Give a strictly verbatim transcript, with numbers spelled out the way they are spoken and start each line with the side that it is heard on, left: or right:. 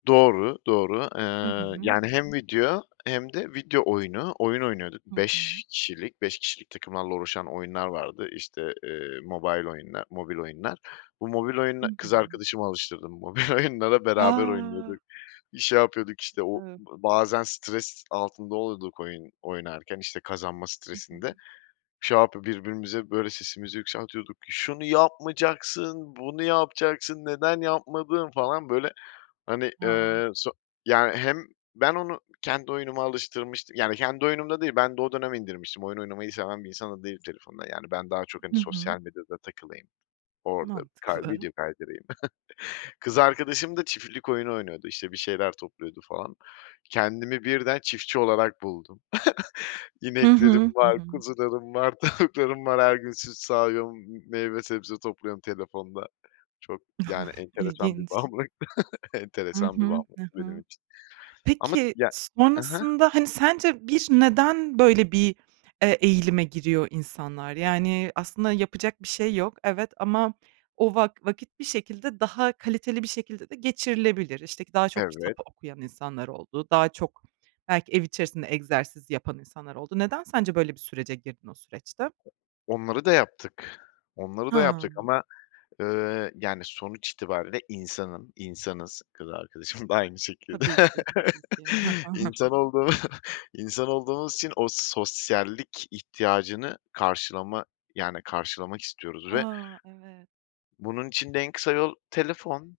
left: Doğru, doğru.
right: Hı
left: Eee,
right: hı.
left: yani hem video hem de video oyunu. Oyun oynuyorduk
right: Hı
left: beş
right: hı.
left: kişilik, beş kişilik takımlarla oluşan oyunlar vardı. İşte, eee, mobile oyunlar, mobil oyunlar. Bu mobil
right: Hı
left: oyuna, kız
right: hı.
left: arkadaşımı alıştırdım mobil oyunlara beraber oynuyorduk.
right: A!
left: Şey yapıyorduk işte, o
right: [unintelligible]
left: bazen stres altında oluyorduk oyun oynarken, işte kazanma
right: Hı hı.
left: stresinde. Şey yapıp birbirimize böyle sesimizi yükseltiyorduk. "Şunu yapmayacaksın, bunu yapacaksın, neden yapmadın?" falan böyle hani,
right: A!
left: eee, so yani hem ben onu kendi oyunuma alıştırmıştım. Yani kendi oyunum da değil ben de o dönem indirmiştim. Oyun oynamayı seven bir insan da değilim telefonda. Yani ben daha çok hani
right: Hı hı.
left: sosyal medyada takılayım orada kay
right: Mantıklı.
left: video kaydırayım. Kız arkadaşım da çiftlik oyunu oynuyordu işte bir şeyler topluyordu falan. Kendimi birden çiftçi olarak buldum.
right: Hı hı.
left: İneklerim
right: Hı
left: var,
right: hı.
left: kuzularım var, tavuklarım var, her gün süt sağıyorum, m meyve sebze topluyorum telefonda. Çok, yani enteresan bir
right: İlginç.
left: bağımlılıktı,
right: Hı
left: enteresan bir
right: hı.
left: bağımlılık
right: Hı
left: benim
right: hı.
left: için. Ama
right: Peki
left: ya Hı hı.
right: sonrasında hani, sence bir neden böyle bir, eee, eğilime giriyor insanlar? Yani aslında yapacak bir şey yok, evet ama o vak vakit bir şekilde, daha kaliteli bir şekilde de geçirilebilir. İşte k daha çok kitap
left: Evet.
right: okuyan insanlar oldu, daha çok belki ev içerisinde egzersiz yapan insanlar oldu. Neden sence böyle bir sürece girdin o süreçte?
left: Onları da yaptık. Onları da
right: Ha.
left: yaptık ama, ııı, yani sonuç itibariyle insanım. İnsanız, kız arkadaşım da aynı şekilde.
right: Tabii ki, tabii ki. Hı hı, hı
left: İnsan
right: hı.
left: olduğumu insan olduğumuz için o sosyallik ihtiyacını karşılama yani karşılamak istiyoruz ve
right: A, evet.
left: bunun için de en kısa yol telefon.